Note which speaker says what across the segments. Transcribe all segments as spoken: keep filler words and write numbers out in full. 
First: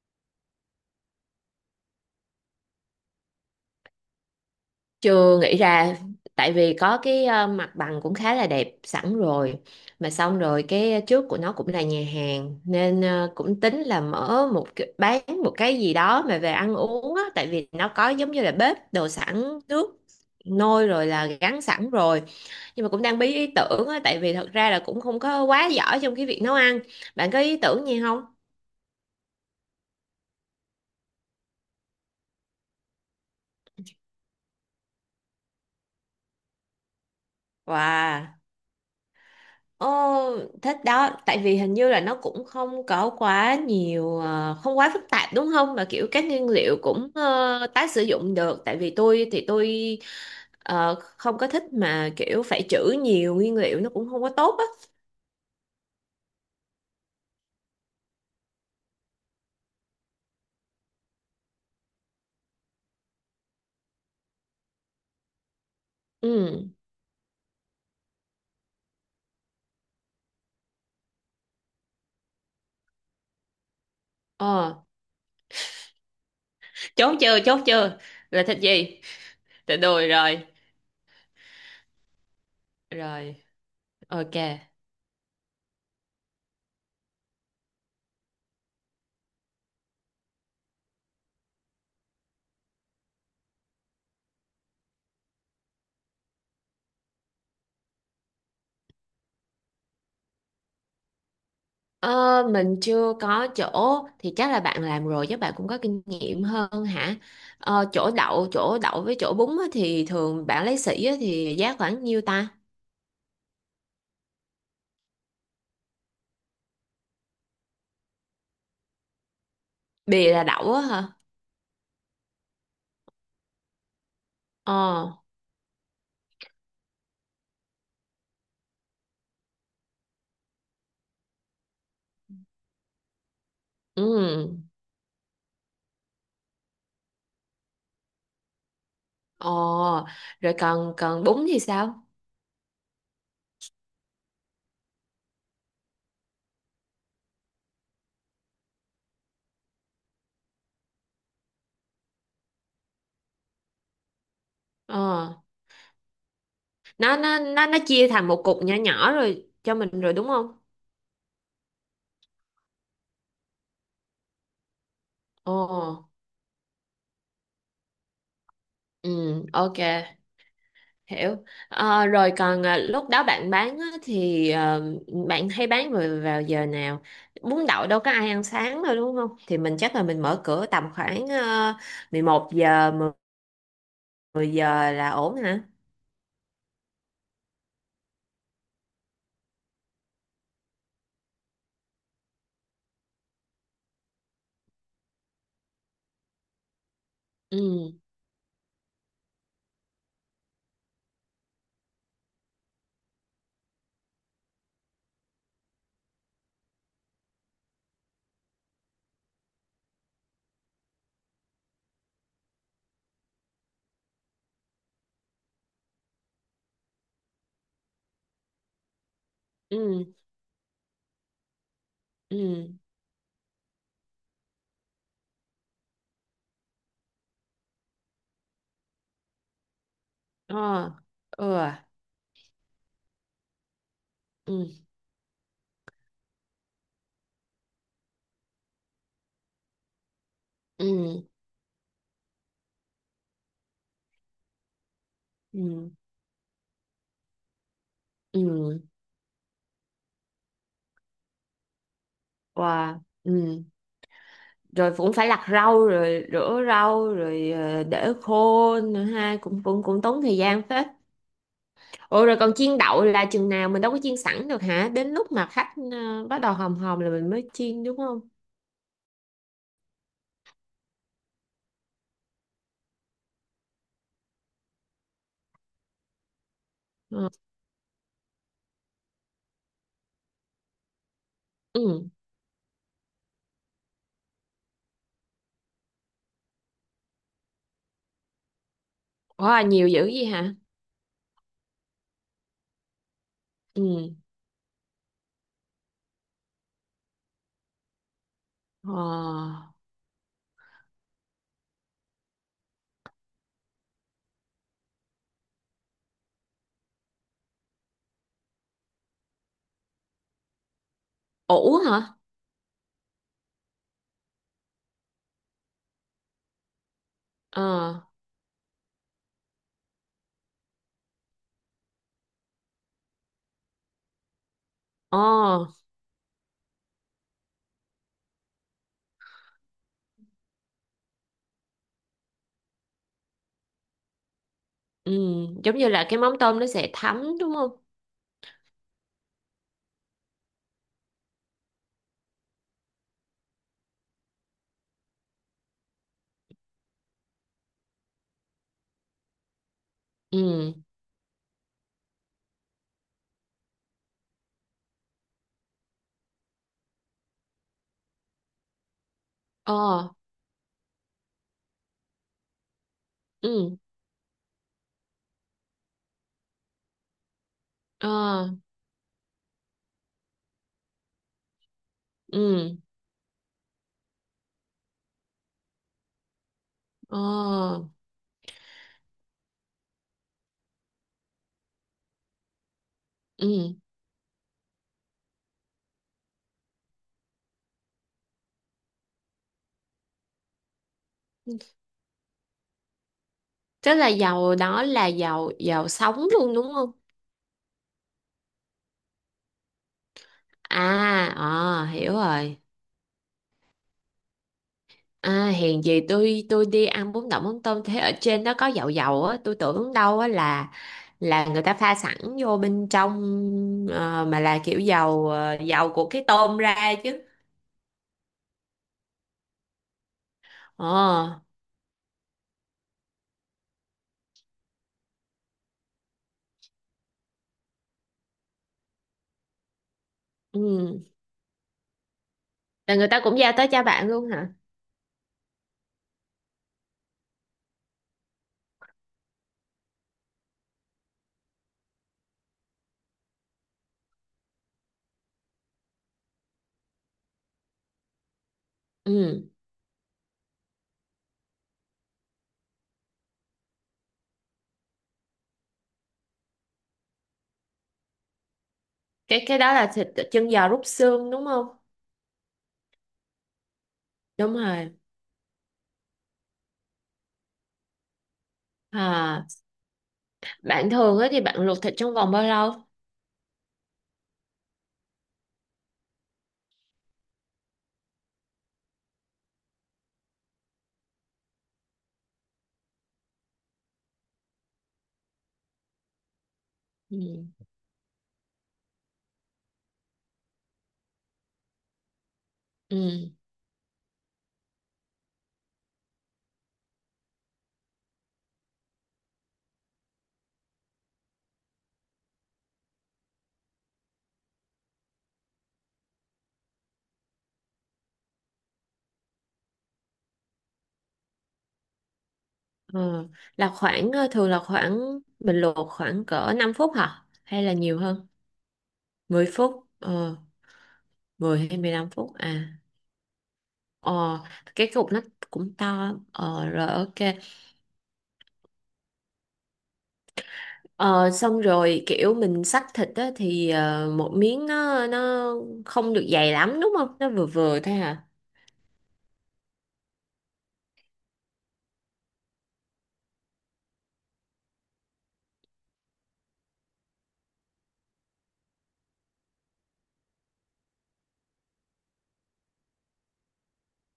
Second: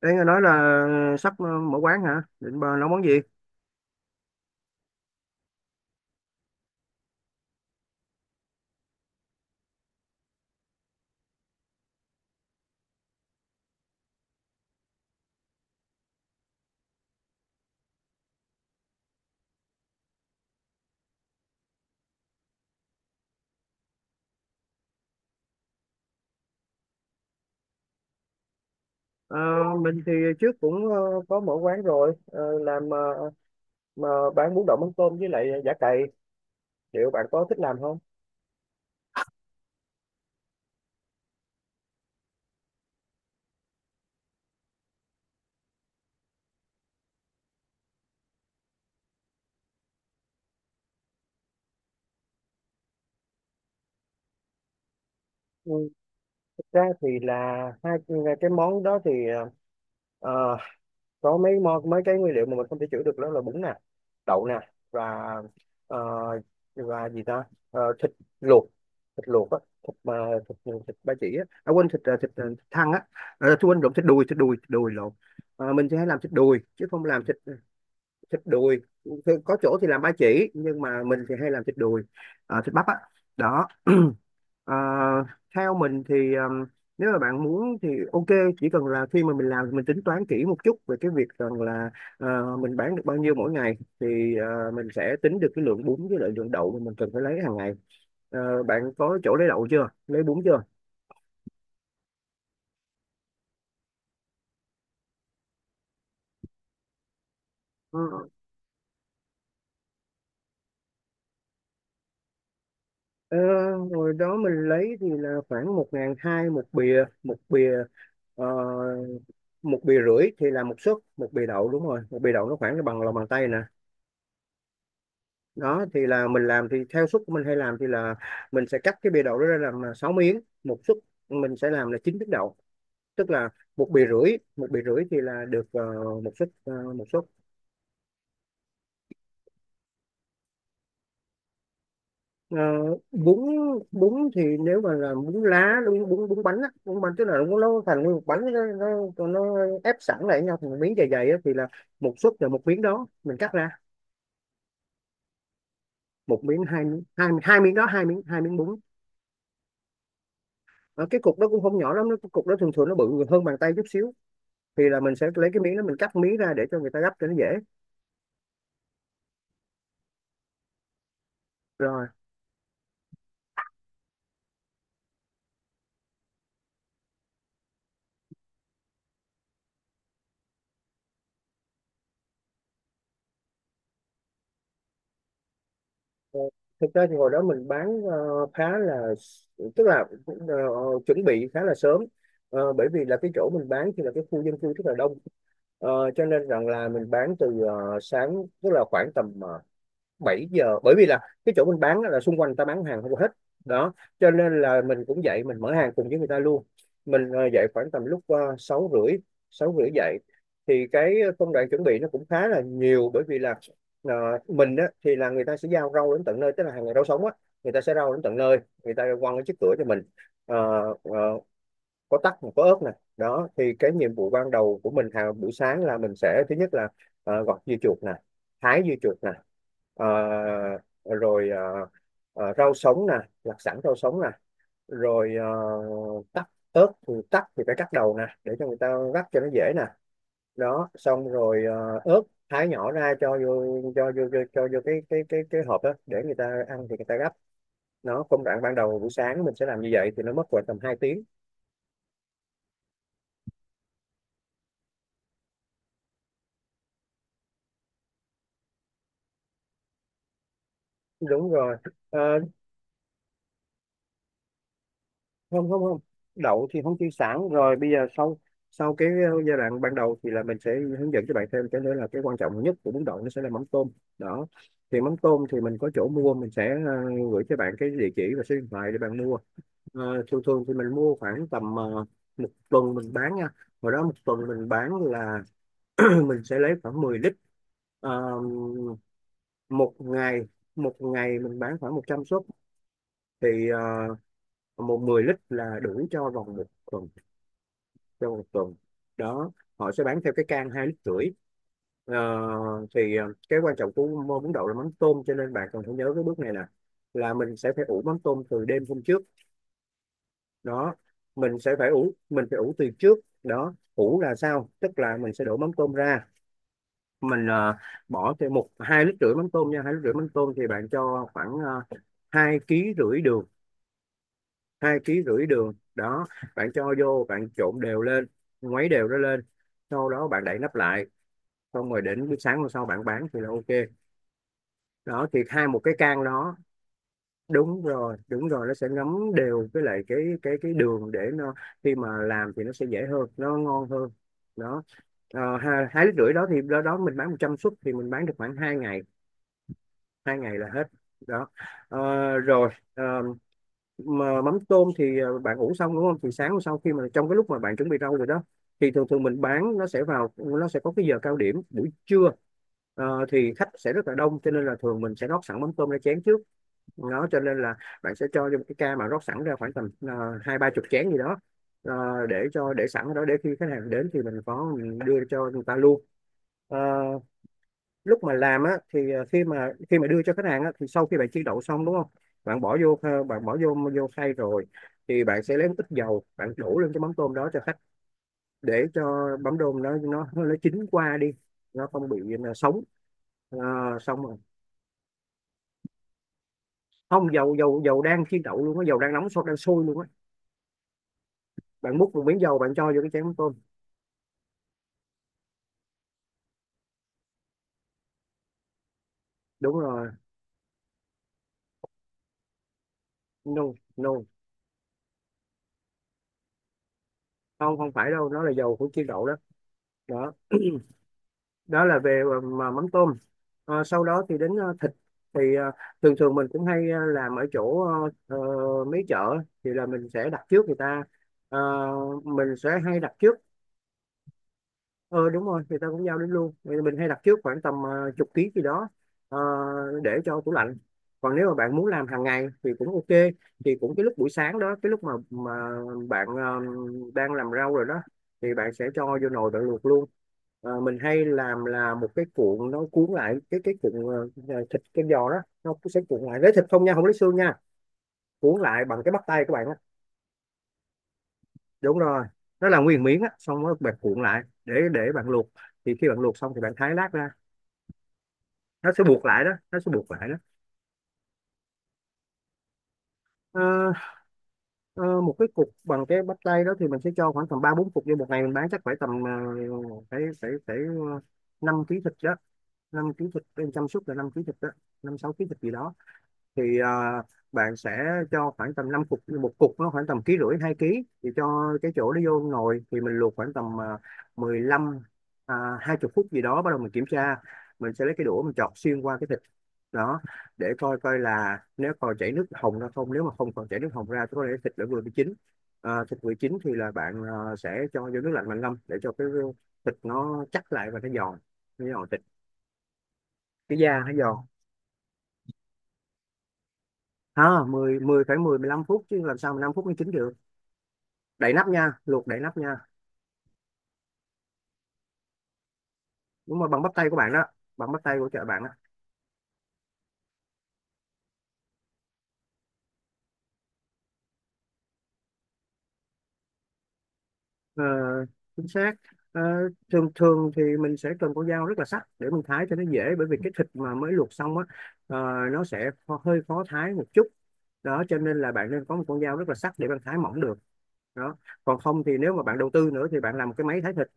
Speaker 1: Đấy, nghe nói là sắp ờ, mở quán hả? Định bà nấu món gì?
Speaker 2: Chưa nghĩ ra tại vì có cái ờ, mặt bằng cũng khá là đẹp sẵn rồi. Mà xong rồi cái trước của nó cũng là nhà hàng nên ờ, cũng tính là mở một cái- bán một cái gì đó mà về ăn uống á, tại vì nó có giống như là bếp đồ sẵn nước nôi rồi, là gắn sẵn rồi, nhưng mà cũng đang bí ý tưởng á tại vì thật ra là cũng không có quá giỏi trong cái việc nấu ăn. Bạn có ý tưởng gì không?
Speaker 1: Ờ, mình thì trước cũng ờ, có mở quán rồi, ờ, làm ờ, mà bán bún đậu mắm tôm với lại giả cày. Liệu bạn có thích làm không?
Speaker 2: Wow. Ồ, thích đó, tại vì hình như là nó cũng không có quá nhiều, ờ, không quá phức tạp đúng không? Mà kiểu các nguyên liệu cũng ờ, tái sử dụng được, tại vì tôi thì tôi ờ, không có thích mà kiểu phải trữ nhiều nguyên liệu nó cũng không có tốt á.
Speaker 1: Ừ, thực ra thì là hai cái món đó thì ờ, ờ, có mấy mo- mấy cái nguyên liệu mà mình không thể chữa được, đó là bún nè, đậu nè, và ờ,
Speaker 2: Ừ,
Speaker 1: và gì ta. Ờ, thịt luộc, thịt luộc á thịt mà thịt, thịt ba chỉ á, à quên thịt ờ, thịt, ờ, thịt thăn á, à, tôi quên lộn thịt đùi, thịt đùi thịt
Speaker 2: ờ,
Speaker 1: đùi lộn. Ờ, mình sẽ làm thịt đùi chứ không
Speaker 2: chốt
Speaker 1: làm thịt
Speaker 2: chưa,
Speaker 1: ờ,
Speaker 2: chốt chưa,
Speaker 1: thịt
Speaker 2: là thịt
Speaker 1: đùi.
Speaker 2: gì?
Speaker 1: Thì có chỗ
Speaker 2: Thịt
Speaker 1: thì làm
Speaker 2: đùi
Speaker 1: ba
Speaker 2: rồi,
Speaker 1: chỉ nhưng mà mình thì hay làm thịt đùi, ờ, thịt bắp á,
Speaker 2: rồi,
Speaker 1: đó.
Speaker 2: ok.
Speaker 1: Ờ, theo mình thì ừm, nếu mà bạn muốn thì ok, chỉ cần là khi mà mình làm thì mình tính toán kỹ một chút về cái việc rằng là ờ, mình bán được bao nhiêu mỗi ngày thì ờ, mình sẽ tính được cái lượng bún với lại lượng đậu mà mình cần phải lấy hàng ngày. Ờ, bạn có chỗ lấy đậu chưa, lấy bún chưa?
Speaker 2: Ờ, mình chưa có chỗ, thì chắc là bạn làm rồi chứ, bạn cũng có kinh nghiệm hơn hả? Ờ,
Speaker 1: Ờ,
Speaker 2: chỗ đậu, chỗ đậu với chỗ bún á, thì thường bạn lấy sỉ á, thì giá khoảng nhiêu ta?
Speaker 1: ờ, hồi đó mình lấy thì là khoảng một ngàn hai một bìa, một bìa ờ, một bìa
Speaker 2: Bì
Speaker 1: rưỡi
Speaker 2: là
Speaker 1: thì là
Speaker 2: đậu
Speaker 1: một
Speaker 2: á
Speaker 1: suất,
Speaker 2: hả?
Speaker 1: một bìa đậu, đúng rồi, một bìa đậu nó khoảng bằng lòng bàn tay nè.
Speaker 2: Ờ,
Speaker 1: Đó thì là mình làm thì theo suất của mình, hay làm thì là mình sẽ cắt cái bìa đậu đó ra làm à, sáu miếng một suất, mình sẽ làm là chín miếng đậu, tức là một bìa rưỡi,
Speaker 2: ừ.
Speaker 1: một bìa rưỡi thì là được ờ, một suất, ờ, một suất
Speaker 2: Ờ, rồi còn còn bún thì sao?
Speaker 1: Ờ, bún, bún thì nếu mà là bún lá bún, bún bún bánh á, bún bánh tức là nó nó thành nguyên một bánh, nó, nó, nó ép sẵn lại với nhau thành một miếng dày dày á, thì là một suất là một miếng đó mình cắt ra,
Speaker 2: Ờ,
Speaker 1: một miếng, hai miếng
Speaker 2: nó
Speaker 1: hai,
Speaker 2: nó
Speaker 1: hai
Speaker 2: nó
Speaker 1: miếng
Speaker 2: nó
Speaker 1: đó, hai
Speaker 2: chia
Speaker 1: miếng
Speaker 2: thành
Speaker 1: hai
Speaker 2: một
Speaker 1: miếng
Speaker 2: cục nhỏ
Speaker 1: bún.
Speaker 2: nhỏ rồi cho mình rồi đúng không?
Speaker 1: Ờ, cái cục đó cũng không nhỏ lắm, nó- cái cục đó thường thường nó bự hơn bàn tay chút xíu, thì là mình sẽ lấy
Speaker 2: Ờ,
Speaker 1: cái miếng đó mình cắt miếng ra để cho người ta gấp cho nó dễ.
Speaker 2: ừ, ok. Hiểu. Ờ,
Speaker 1: Rồi
Speaker 2: rồi còn à, lúc đó bạn bán á, thì ờ, bạn hay bán rồi vào giờ nào? Bún đậu đâu có ai ăn sáng đâu đúng không, thì mình chắc là mình mở cửa tầm khoảng uh, mười một giờ, mười mười giờ là ổn hả?
Speaker 1: ờ, thực ra thì hồi đó mình bán ờ, khá là, tức là ờ, chuẩn bị khá là sớm. Ờ, bởi vì là cái chỗ mình bán thì là cái khu dân cư rất là đông. Ờ, cho nên rằng là mình bán từ
Speaker 2: Ừ,
Speaker 1: ờ, sáng, tức là khoảng tầm ờ, bảy giờ, bởi vì là cái chỗ mình bán là xung quanh người ta bán hàng không hết, đó cho nên là mình cũng dậy mình mở hàng cùng với người ta luôn. Mình ờ, dậy khoảng tầm lúc ờ, sáu rưỡi, sáu rưỡi dậy, thì cái công đoạn chuẩn bị nó cũng khá là nhiều, bởi vì là ờ, mình á, thì là người ta sẽ giao rau đến tận nơi, tức là hàng ngày rau sống á, người ta sẽ rau đến tận nơi, người ta quăng cái chiếc cửa cho mình.
Speaker 2: ừ,
Speaker 1: Ờ, ờ, có tắc mà có
Speaker 2: ừ,
Speaker 1: ớt nè. Đó thì cái nhiệm vụ ban đầu của mình hàng buổi sáng là mình sẽ thứ nhất là ờ, gọt dưa chuột nè, thái dưa chuột nè, ờ,
Speaker 2: ờ, ừ,
Speaker 1: rồi ờ, ờ, rau sống nè, lặt sẵn rau sống nè,
Speaker 2: ừ,
Speaker 1: rồi ờ, tắc ớt, thì tắc thì phải cắt đầu nè để cho người ta rắc cho nó dễ nè. Đó
Speaker 2: ừ,
Speaker 1: xong rồi ờ, ớt thái nhỏ ra cho vô, cho vô cho, cho vô cái cái cái cái hộp
Speaker 2: ừ,
Speaker 1: đó để người ta ăn thì người ta gắp. Nó công đoạn ban
Speaker 2: ừ,
Speaker 1: đầu buổi sáng mình sẽ làm như vậy thì nó mất khoảng tầm hai tiếng.
Speaker 2: wow, ừ, rồi cũng phải lặt rau rồi rửa rau rồi ờ, để khô nữa ha, cũng cũng cũng tốn thời gian phết.
Speaker 1: Đúng rồi. Ờ,
Speaker 2: Ủa, rồi còn chiên đậu là chừng nào, mình đâu có chiên sẵn được hả? Đến lúc mà
Speaker 1: không,
Speaker 2: khách
Speaker 1: không, không,
Speaker 2: ờ, bắt đầu
Speaker 1: đậu
Speaker 2: hòm
Speaker 1: thì không
Speaker 2: hòm
Speaker 1: chiên
Speaker 2: là mình
Speaker 1: sẵn
Speaker 2: mới
Speaker 1: rồi,
Speaker 2: chiên
Speaker 1: bây
Speaker 2: đúng
Speaker 1: giờ
Speaker 2: không?
Speaker 1: sau, sau cái uh, giai đoạn ban đầu thì là mình sẽ hướng dẫn cho bạn thêm cái nữa, là cái quan trọng nhất của bún đậu nó sẽ là mắm tôm. Đó thì mắm tôm thì mình có chỗ mua, mình sẽ
Speaker 2: Ờ.
Speaker 1: uh, gửi cho bạn cái địa chỉ và số điện thoại để bạn mua. Ờ, thường thường thì mình mua khoảng tầm ờ,
Speaker 2: Ừ.
Speaker 1: một tuần mình bán nha, hồi đó một tuần mình bán là mình sẽ lấy khoảng mười lít. Ờ,
Speaker 2: Ủa nhiều
Speaker 1: một
Speaker 2: dữ gì
Speaker 1: ngày,
Speaker 2: hả?
Speaker 1: một ngày mình bán khoảng một trăm suất, thì ờ,
Speaker 2: Ừ.
Speaker 1: một mười lít là đủ cho vòng một tuần, trong một tuần đó.
Speaker 2: Ờ.
Speaker 1: Họ sẽ bán theo cái can hai lít rưỡi. Ờ, thì ờ, cái quan trọng của món bún đậu là mắm tôm, cho nên bạn cần phải nhớ cái bước này nè, là mình sẽ phải ủ mắm tôm từ đêm hôm trước. Đó, mình sẽ
Speaker 2: Ủ
Speaker 1: phải ủ,
Speaker 2: hả?
Speaker 1: mình phải ủ từ trước đó. Ủ là sao? Tức là mình sẽ đổ mắm tôm ra, mình ờ,
Speaker 2: Ờ.
Speaker 1: bỏ thêm một hai lít rưỡi mắm tôm nha, hai lít rưỡi mắm tôm thì bạn cho khoảng uh, hai ký rưỡi đường, hai ký rưỡi
Speaker 2: Ờ.
Speaker 1: đường đó, bạn cho vô bạn trộn đều lên, ngoáy đều nó lên, sau đó bạn đậy nắp lại, xong rồi đến buổi sáng hôm sau bạn bán thì là ok.
Speaker 2: Ừ.
Speaker 1: Đó thì hai
Speaker 2: Giống
Speaker 1: một
Speaker 2: như
Speaker 1: cái
Speaker 2: là cái
Speaker 1: can
Speaker 2: mắm
Speaker 1: đó.
Speaker 2: tôm nó sẽ thấm đúng không?
Speaker 1: Đúng rồi, đúng rồi, nó sẽ ngấm đều với lại cái cái cái đường, để nó khi mà làm thì nó sẽ dễ hơn, nó ngon hơn. Đó. Ờ, hai, hai lít rưỡi đó thì đó, đó mình bán một trăm suất thì mình bán được khoảng hai ngày, hai ngày là
Speaker 2: Ừ.
Speaker 1: hết. Đó. Ờ, rồi ờ, mà mắm tôm thì ờ, bạn ủ xong đúng không, thì sáng hôm sau khi mà trong cái lúc mà bạn chuẩn bị rau rồi đó, thì thường thường mình bán nó sẽ
Speaker 2: Ờ.
Speaker 1: vào, nó sẽ có cái giờ cao điểm buổi trưa. Ờ, thì khách
Speaker 2: Ừ.
Speaker 1: sẽ rất là đông, cho nên là thường mình sẽ rót sẵn mắm tôm ra chén trước, đó cho nên là bạn sẽ cho
Speaker 2: Ờ.
Speaker 1: một cái ca mà rót sẵn ra khoảng tầm ờ, hai ba chục chén gì đó. Ờ, để
Speaker 2: Ừ.
Speaker 1: cho, để sẵn ở đó, để khi khách hàng đến thì mình có mình đưa cho người ta luôn. Ờ,
Speaker 2: Ờ.
Speaker 1: lúc mà làm á thì ờ, khi mà, khi mà đưa cho khách hàng á, thì sau khi bạn chiên đậu xong đúng không, bạn bỏ vô ờ, bạn bỏ vô
Speaker 2: Ừ.
Speaker 1: vô khay rồi, thì bạn sẽ lấy một ít dầu bạn đổ lên cái mắm tôm đó cho khách, để cho mắm tôm nó nó nó chín qua đi, nó không bị nó sống. Ờ,
Speaker 2: Tức là
Speaker 1: xong rồi,
Speaker 2: dầu đó là dầu dầu sống luôn đúng không?
Speaker 1: không, dầu dầu dầu đang chiên đậu luôn á, dầu đang nóng sôi, đang sôi luôn á,
Speaker 2: À, ờ,
Speaker 1: bạn
Speaker 2: hiểu
Speaker 1: múc một miếng
Speaker 2: rồi.
Speaker 1: dầu bạn cho vô cái chén mắm tôm.
Speaker 2: À, hèn gì tôi tôi đi ăn bún đậu mắm tôm thế ở trên nó có dầu dầu á, tôi
Speaker 1: Đúng
Speaker 2: tưởng
Speaker 1: rồi,
Speaker 2: đâu á là là người ta pha sẵn vô bên trong,
Speaker 1: no,
Speaker 2: ờ,
Speaker 1: no,
Speaker 2: mà là kiểu dầu ờ, dầu của cái tôm ra chứ.
Speaker 1: không, không phải đâu, nó là dầu của chiên đậu đó. Đó,
Speaker 2: Ờ,
Speaker 1: đó là về ờ, mà mắm tôm. Ờ, sau đó thì đến ờ, thịt, thì ờ, thường thường mình cũng hay ờ, làm ở chỗ ờ, ờ, mấy chợ, thì là mình sẽ đặt trước người
Speaker 2: ừ.
Speaker 1: ta. Ờ, mình sẽ
Speaker 2: Là
Speaker 1: hay
Speaker 2: người
Speaker 1: đặt
Speaker 2: ta
Speaker 1: trước.
Speaker 2: cũng giao tới cho bạn luôn hả?
Speaker 1: ờ đúng rồi, người ta cũng giao đến luôn. Vậy mình hay đặt trước khoảng tầm ờ, chục ký gì đó, ờ, để cho tủ lạnh. Còn nếu mà bạn muốn làm hàng ngày thì cũng ok, thì cũng cái lúc buổi sáng đó, cái lúc mà mà bạn ờ, đang làm rau rồi đó, thì bạn sẽ cho vô
Speaker 2: Ừ.
Speaker 1: nồi bạn luộc luôn. Ờ, mình hay làm là một cái cuộn, nó cuốn lại cái, cái cuộn ờ, ờ, thịt cái giò đó, nó cũng sẽ cuộn lại, lấy thịt không nha, không lấy xương nha, cuốn lại bằng cái bắp tay
Speaker 2: cái
Speaker 1: của
Speaker 2: cái
Speaker 1: bạn
Speaker 2: đó
Speaker 1: á.
Speaker 2: là thịt chân giò rút xương đúng không?
Speaker 1: Đúng rồi, nó là nguyên miếng á, xong rồi bạn cuộn lại
Speaker 2: Đúng
Speaker 1: để
Speaker 2: rồi.
Speaker 1: để bạn luộc, thì khi bạn luộc xong thì bạn thái lát ra. Nó sẽ buộc lại
Speaker 2: À,
Speaker 1: đó, nó sẽ buộc lại đó.
Speaker 2: bạn thường á thì bạn luộc thịt trong vòng bao lâu?
Speaker 1: Ờ, ờ, một cái cục bằng cái bắp tay đó thì mình sẽ cho khoảng tầm ba bốn cục vô, một ngày mình bán chắc phải tầm uh, phải phải phải ờ, năm ký thịt đó, năm ký thịt em chăm sóc là năm ký thịt đó, năm sáu ký thịt gì đó. Thì
Speaker 2: Ừ.
Speaker 1: à, bạn sẽ cho khoảng tầm năm cục, một cục nó khoảng tầm ký rưỡi hai ký, thì cho cái chỗ nó vô nồi thì mình
Speaker 2: Ừ.
Speaker 1: luộc khoảng tầm à, mười lăm, à, hai mươi phút gì đó, bắt đầu mình kiểm tra, mình sẽ lấy cái đũa mình chọt xuyên qua cái thịt đó, để coi coi là Nếu còn chảy nước hồng ra không, nếu mà không còn chảy nước hồng ra thì có thể thịt đã vừa bị chín. À, thịt vừa chín thì là bạn à, sẽ cho vô nước lạnh, bạn ngâm để cho cái thịt nó chắc lại và nó giòn, nó giòn thịt,
Speaker 2: Ờ, là
Speaker 1: cái da
Speaker 2: khoảng
Speaker 1: nó
Speaker 2: ờ,
Speaker 1: giòn.
Speaker 2: thường là khoảng mình luộc khoảng cỡ năm phút hả, hay
Speaker 1: Ha,
Speaker 2: là nhiều
Speaker 1: mười, mười
Speaker 2: hơn
Speaker 1: phải, mười mười lăm phút chứ làm
Speaker 2: mười
Speaker 1: sao mà năm phút
Speaker 2: phút
Speaker 1: mới chín được.
Speaker 2: Ờ,
Speaker 1: Đậy
Speaker 2: mười
Speaker 1: nắp
Speaker 2: hay
Speaker 1: nha,
Speaker 2: mười lăm
Speaker 1: luộc
Speaker 2: phút
Speaker 1: đậy nắp nha.
Speaker 2: à? Ờ, cái cục nó cũng to,
Speaker 1: Đúng rồi,
Speaker 2: ờ,
Speaker 1: bằng
Speaker 2: rồi
Speaker 1: bắp tay của
Speaker 2: ok.
Speaker 1: bạn đó, bằng bắp tay của chợ bạn đó.
Speaker 2: Ờ, xong rồi kiểu mình xắt thịt á, thì ờ, một miếng nó nó không được dày lắm đúng không, nó vừa vừa
Speaker 1: Ờ,
Speaker 2: thôi hả?
Speaker 1: chính xác. Ờ, thường thường thì mình sẽ cần con dao rất là sắc để mình thái cho nó dễ, bởi vì cái thịt mà mới luộc xong á, ờ, nó sẽ kho- hơi khó thái một chút. Đó cho nên là bạn nên có một con dao rất là sắc để bạn thái mỏng được đó. Còn không thì nếu mà bạn đầu tư nữa thì bạn làm một cái máy thái thịt,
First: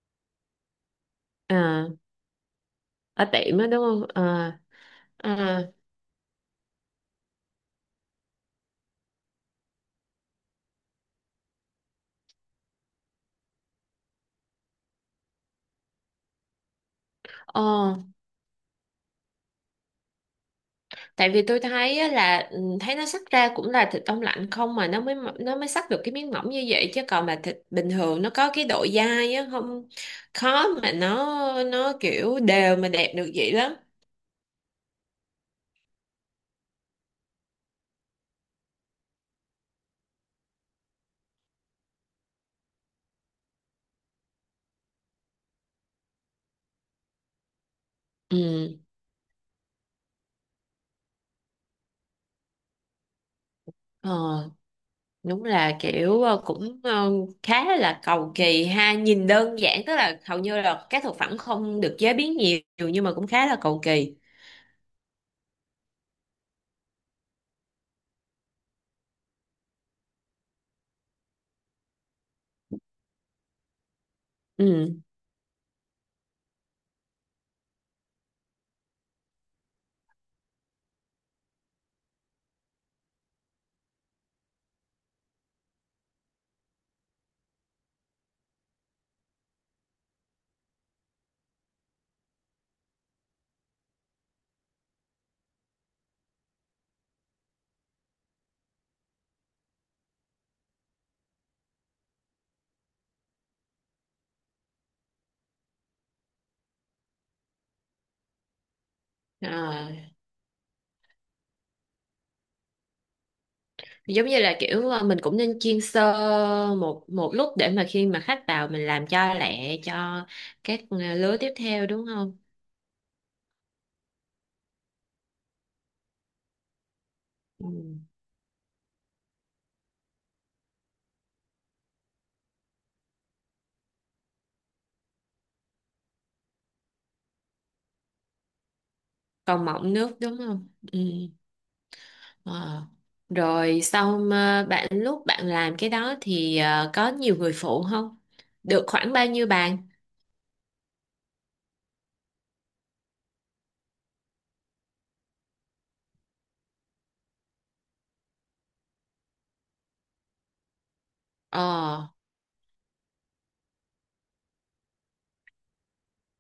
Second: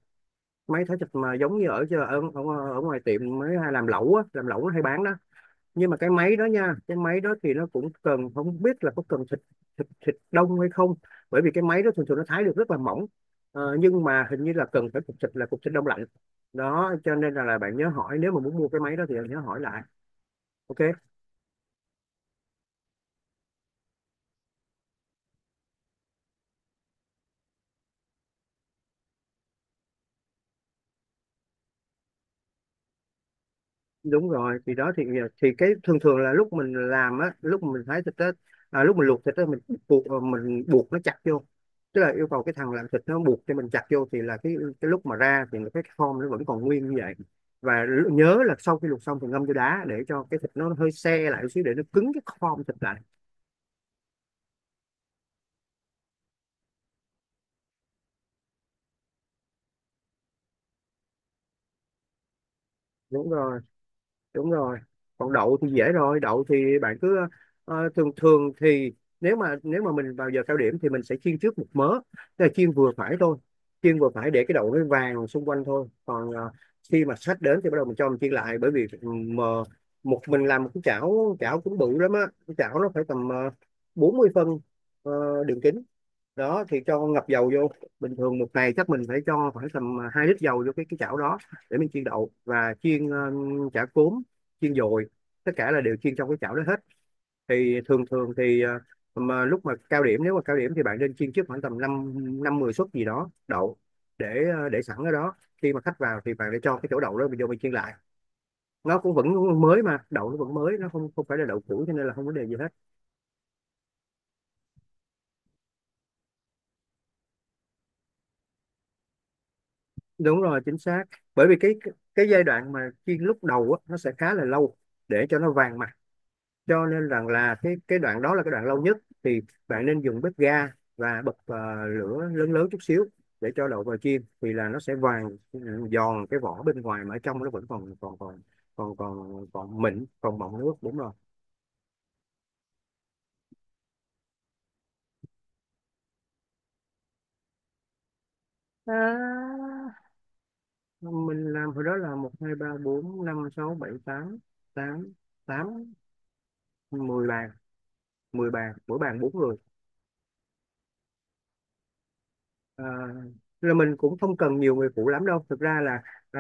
Speaker 1: máy thái thịt mà giống như ở
Speaker 2: À,
Speaker 1: ở, ở, ở ngoài
Speaker 2: ở
Speaker 1: tiệm mới
Speaker 2: tiệm á
Speaker 1: hay
Speaker 2: đúng
Speaker 1: làm
Speaker 2: không?
Speaker 1: lẩu á, làm
Speaker 2: À.
Speaker 1: lẩu nó hay bán đó.
Speaker 2: À.
Speaker 1: Nhưng mà cái máy đó nha, cái máy đó thì nó cũng cần, không biết là có cần thịt thịt thịt đông hay không, bởi vì cái máy đó thường thường nó thái được rất là mỏng. Ờ, nhưng mà hình như là cần phải cục thịt là cục thịt đông lạnh. Đó cho nên là, là bạn nhớ
Speaker 2: Ờ,
Speaker 1: hỏi, nếu mà muốn mua cái máy đó thì bạn nhớ hỏi lại. OK.
Speaker 2: tại vì tôi thấy á là ừ, thấy nó xắt ra cũng là thịt đông lạnh không mà nó mới nó mới xắt được cái miếng mỏng như vậy, chứ còn mà thịt bình thường nó có cái độ dai á không khó mà nó nó kiểu đều mà đẹp được vậy lắm.
Speaker 1: Đúng rồi thì đó, thì thì cái thường thường là lúc mình làm á, lúc mình thái thịt á, à, lúc mình luộc thịt á mình buộc, ờ, mình buộc nó chặt vô, tức là yêu cầu cái thằng làm thịt nó buộc cho mình chặt vô thì là cái cái lúc mà ra thì cái form nó vẫn còn nguyên như vậy. Và l- nhớ là sau
Speaker 2: Ừ,
Speaker 1: khi luộc xong thì ngâm vô đá để cho cái thịt nó hơi se lại một xíu, để nó cứng cái form thịt lại.
Speaker 2: ờ, đúng là kiểu ờ, cũng ờ, khá là cầu kỳ ha, nhìn đơn giản tức là hầu như là các thực phẩm không được chế biến nhiều nhưng mà cũng
Speaker 1: Đúng
Speaker 2: khá là
Speaker 1: rồi,
Speaker 2: cầu kỳ.
Speaker 1: đúng rồi. Còn đậu thì dễ rồi, đậu thì bạn cứ, ờ, thường thường thì nếu mà nếu mà mình vào giờ cao điểm thì mình sẽ chiên trước một mớ, tức là chiên vừa phải thôi, chiên vừa phải để cái đậu nó
Speaker 2: Ừ.
Speaker 1: vàng xung quanh thôi, còn ờ, khi mà khách đến thì bắt đầu mình cho mình chiên lại, bởi vì mà một mình làm một cái chảo, chảo cũng bự lắm á. Cái chảo nó phải tầm uh, bốn mươi phân, ờ, đường kính. Đó thì cho ngập dầu vô. Bình thường một ngày chắc mình phải cho khoảng tầm, à, hai lít dầu vô cái cái chảo đó, để mình chiên đậu và chiên ờ, chả cốm, chiên dồi, tất cả là đều chiên trong cái chảo đó hết. Thì thường thường thì, ờ, mà lúc mà cao điểm, nếu mà cao điểm thì bạn nên chiên trước khoảng tầm năm, năm mười suất gì đó đậu, để ờ, để sẵn ở đó. Khi mà khách vào thì bạn để cho cái chỗ đậu đó mình vô mình chiên lại, nó cũng vẫn
Speaker 2: Ờ,
Speaker 1: mới, mà đậu nó vẫn mới, nó không không phải là đậu cũ cho nên là không vấn đề gì hết.
Speaker 2: giống như là kiểu ờ, mình cũng nên chiên sơ một một lúc để mà khi mà khách vào mình làm cho lẹ cho
Speaker 1: Đúng rồi, chính
Speaker 2: các ờ,
Speaker 1: xác.
Speaker 2: lứa
Speaker 1: Bởi
Speaker 2: tiếp
Speaker 1: vì cái
Speaker 2: theo đúng
Speaker 1: cái
Speaker 2: không?
Speaker 1: giai đoạn mà chiên lúc đầu á, nó sẽ khá là lâu để cho nó vàng mặt, cho nên rằng là
Speaker 2: Ừ.
Speaker 1: cái cái đoạn đó là cái đoạn lâu nhất. Thì bạn nên dùng bếp ga và bật ờ, lửa lớn lớn chút xíu, để cho đậu vào chiên thì là nó sẽ vàng, ừ, giòn cái vỏ bên ngoài, mà ở trong nó vẫn còn còn còn còn còn
Speaker 2: Còn
Speaker 1: còn
Speaker 2: mọng
Speaker 1: mịn,
Speaker 2: nước đúng
Speaker 1: còn mọng
Speaker 2: không?
Speaker 1: nước, đúng
Speaker 2: Ừ.
Speaker 1: rồi.
Speaker 2: Ờ. Rồi sau mà bạn lúc bạn làm cái đó thì ờ, có nhiều người phụ không, được khoảng bao nhiêu
Speaker 1: à,
Speaker 2: bàn?
Speaker 1: mình làm hồi đó là một, hai, ba, bốn, năm, sáu, bảy, tám, tám, tám, mười bàn. Mười bàn, mỗi bàn bốn người.
Speaker 2: Ờ,
Speaker 1: À, là mình cũng không cần nhiều người phụ lắm đâu, thực ra là, ờ,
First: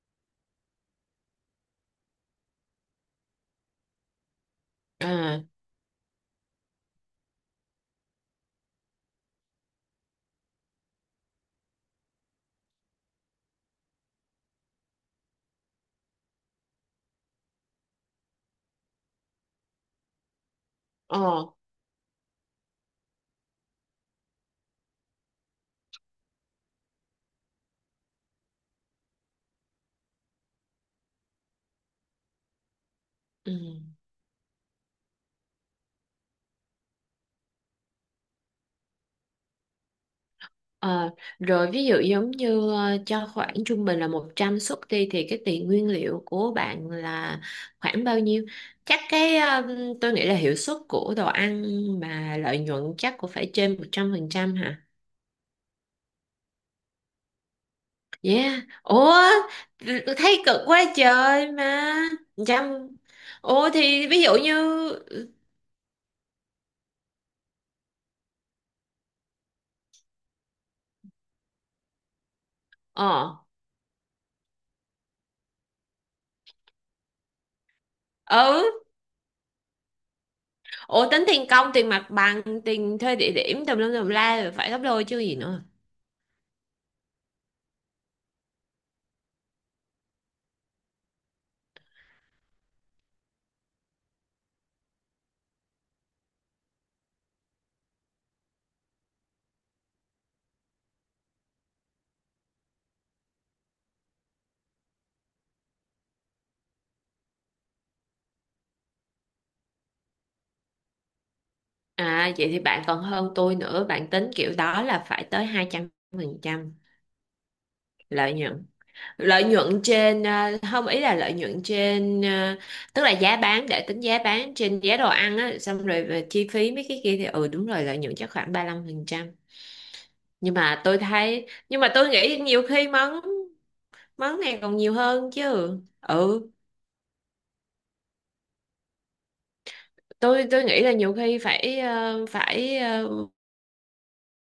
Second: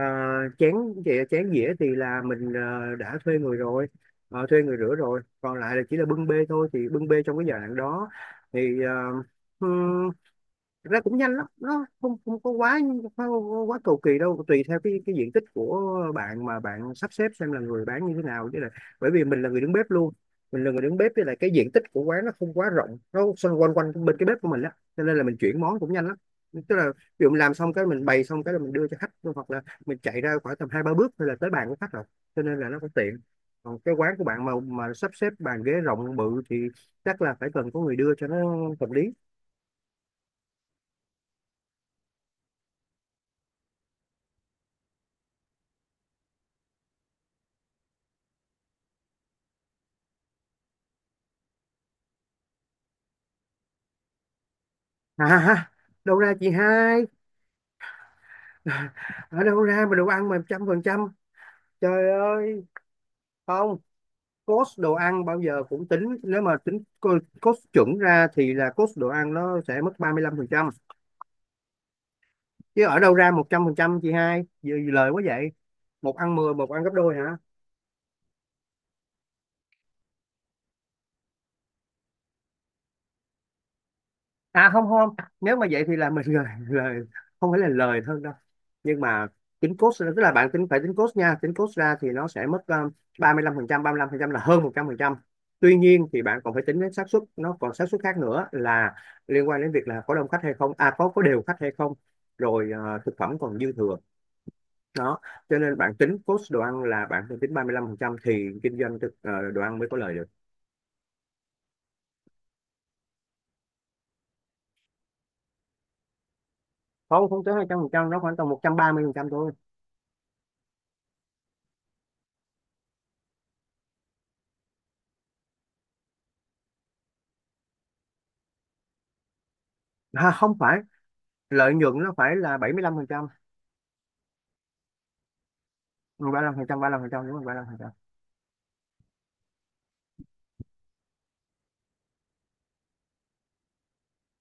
Speaker 1: chén, chè- chén dĩa thì là mình ờ, đã thuê người rồi. ờ, thuê người rửa rồi,
Speaker 2: à,
Speaker 1: còn lại là chỉ là bưng bê thôi, thì bưng bê trong cái giai đoạn đó thì thực ra cũng nhanh lắm, nó không không có quá, không quá cầu kỳ đâu, tùy theo cái cái diện tích của bạn mà bạn sắp xếp xem là người bán như thế nào chứ, là bởi vì mình là người đứng bếp luôn. Mình là người đứng bếp, với lại cái
Speaker 2: ờ,
Speaker 1: diện tích của quán nó không quá rộng, nó xung quanh quanh bên cái bếp của mình á, cho nên là mình chuyển món cũng nhanh lắm. Tức là ví dụ mình làm xong cái, mình bày xong cái là mình đưa cho khách thôi, hoặc là mình chạy ra khoảng tầm hai ba bước thôi là tới bàn của khách rồi, cho nên là nó cũng tiện. Còn
Speaker 2: ừ.
Speaker 1: cái quán của bạn mà mà sắp xếp bàn ghế rộng bự thì chắc là phải cần có người đưa cho nó hợp lý.
Speaker 2: Ờ, rồi ví dụ giống như ờ, cho khoảng trung bình là một trăm suất đi thì cái tiền nguyên liệu của bạn là khoảng bao nhiêu? Chắc cái ờ, tôi nghĩ là hiệu suất của đồ ăn mà lợi nhuận chắc cũng phải trên một trăm phần trăm hả?
Speaker 1: À, ha, Đâu ra chị hai?
Speaker 2: Yeah. Ủa,
Speaker 1: Ở đâu ra mà đồ
Speaker 2: tôi
Speaker 1: ăn mà
Speaker 2: thấy
Speaker 1: trăm
Speaker 2: cực
Speaker 1: phần
Speaker 2: quá
Speaker 1: trăm,
Speaker 2: trời mà.
Speaker 1: trời ơi.
Speaker 2: Trăm. Ủa
Speaker 1: Không,
Speaker 2: thì ví dụ như,
Speaker 1: cost đồ ăn bao giờ cũng tính, nếu mà tính co- cost chuẩn ra thì là cost đồ ăn nó sẽ mất ba mươi lăm phần trăm, chứ ở đâu ra
Speaker 2: ờ,
Speaker 1: một trăm phần trăm chị hai, giờ lời quá vậy. Một ăn mười, một ăn gấp đôi.
Speaker 2: ừ, ủa tính tiền công, tiền mặt bằng, tiền thuê địa điểm tùm lum tùm la rồi
Speaker 1: À
Speaker 2: phải gấp
Speaker 1: không
Speaker 2: đôi
Speaker 1: không,
Speaker 2: chứ gì
Speaker 1: nếu
Speaker 2: nữa.
Speaker 1: mà vậy thì là mình lời lời, không phải là lời hơn đâu. Nhưng mà tính cost tức là bạn tính, phải tính cost nha, tính cost ra thì nó sẽ mất, um, ba mươi lăm phần trăm, ba mươi lăm phần trăm là hơn một trăm phần trăm. Tuy nhiên thì bạn còn phải tính đến xác suất, nó còn xác suất khác nữa là liên quan đến việc là có đông khách hay không, à có có đều khách hay không, rồi ờ, thực phẩm còn dư thừa đó. Cho nên bạn tính cost đồ ăn là bạn phải tính ba mươi lăm phần trăm thì kinh doanh thực, ờ, đồ ăn mới có lời được.
Speaker 2: À vậy thì bạn còn hơn tôi nữa, bạn tính kiểu đó là phải tới hai trăm phần trăm
Speaker 1: Không, không tới hai trăm phần trăm, nó
Speaker 2: lợi
Speaker 1: khoảng tầm một
Speaker 2: nhuận.
Speaker 1: trăm ba mươi phần trăm
Speaker 2: Lợi
Speaker 1: thôi.
Speaker 2: nhuận trên à, không ý là lợi nhuận trên à, tức là giá bán để tính giá bán trên giá đồ ăn á, xong rồi về chi phí mấy cái kia thì ừ đúng rồi, lợi nhuận chắc khoảng ba lăm phần trăm.
Speaker 1: À,
Speaker 2: Nhưng
Speaker 1: không phải,
Speaker 2: mà tôi thấy,
Speaker 1: lợi
Speaker 2: nhưng mà
Speaker 1: nhuận
Speaker 2: tôi
Speaker 1: nó phải
Speaker 2: nghĩ
Speaker 1: là
Speaker 2: nhiều
Speaker 1: bảy mươi
Speaker 2: khi
Speaker 1: mươi
Speaker 2: món món này còn nhiều hơn chứ.
Speaker 1: mươi
Speaker 2: Ừ,
Speaker 1: lăm lăm phần phần trăm trăm ba ba lăm phần trăm, đúng rồi ba mươi lăm phần trăm.
Speaker 2: tôi tôi nghĩ là nhiều khi phải ờ, phải ờ,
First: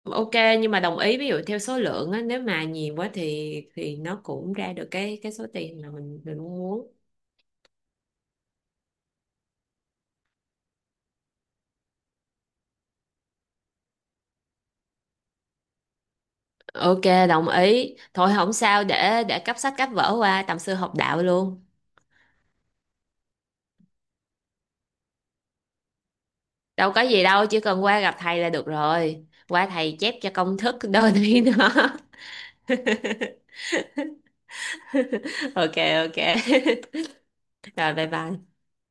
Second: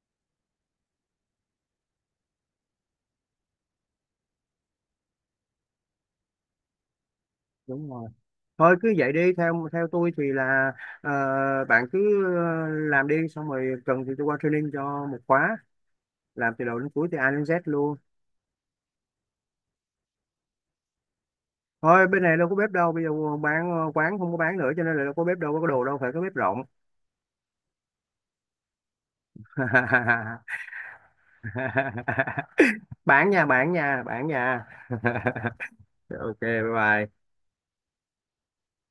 Speaker 2: Ok, nhưng mà đồng ý, ví dụ theo số lượng á nếu mà nhiều quá thì thì nó cũng ra được cái cái số tiền mà mình mình mong muốn.
Speaker 1: Đúng rồi, thôi cứ vậy đi, theo theo tôi thì là ờ, bạn cứ ờ, làm đi, xong rồi cần thì tôi qua training cho một khóa, làm từ đầu đến
Speaker 2: Ok,
Speaker 1: cuối, từ A đến
Speaker 2: đồng
Speaker 1: dét luôn.
Speaker 2: ý. Thôi không sao, để để cấp sách cấp vở qua tầm sư học đạo luôn.
Speaker 1: Thôi bên này đâu có bếp đâu, bây giờ bán, ờ, quán không có bán nữa cho nên là đâu có bếp, đâu có đồ, đâu phải có bếp rộng.
Speaker 2: Đâu có gì đâu, chỉ cần qua gặp thầy là được rồi. Qua thầy chép cho công thức đôi này đó.
Speaker 1: Bạn nhà, bạn nhà bạn nhà
Speaker 2: Ok,
Speaker 1: OK, bye
Speaker 2: ok.
Speaker 1: bye.
Speaker 2: Rồi bye bye.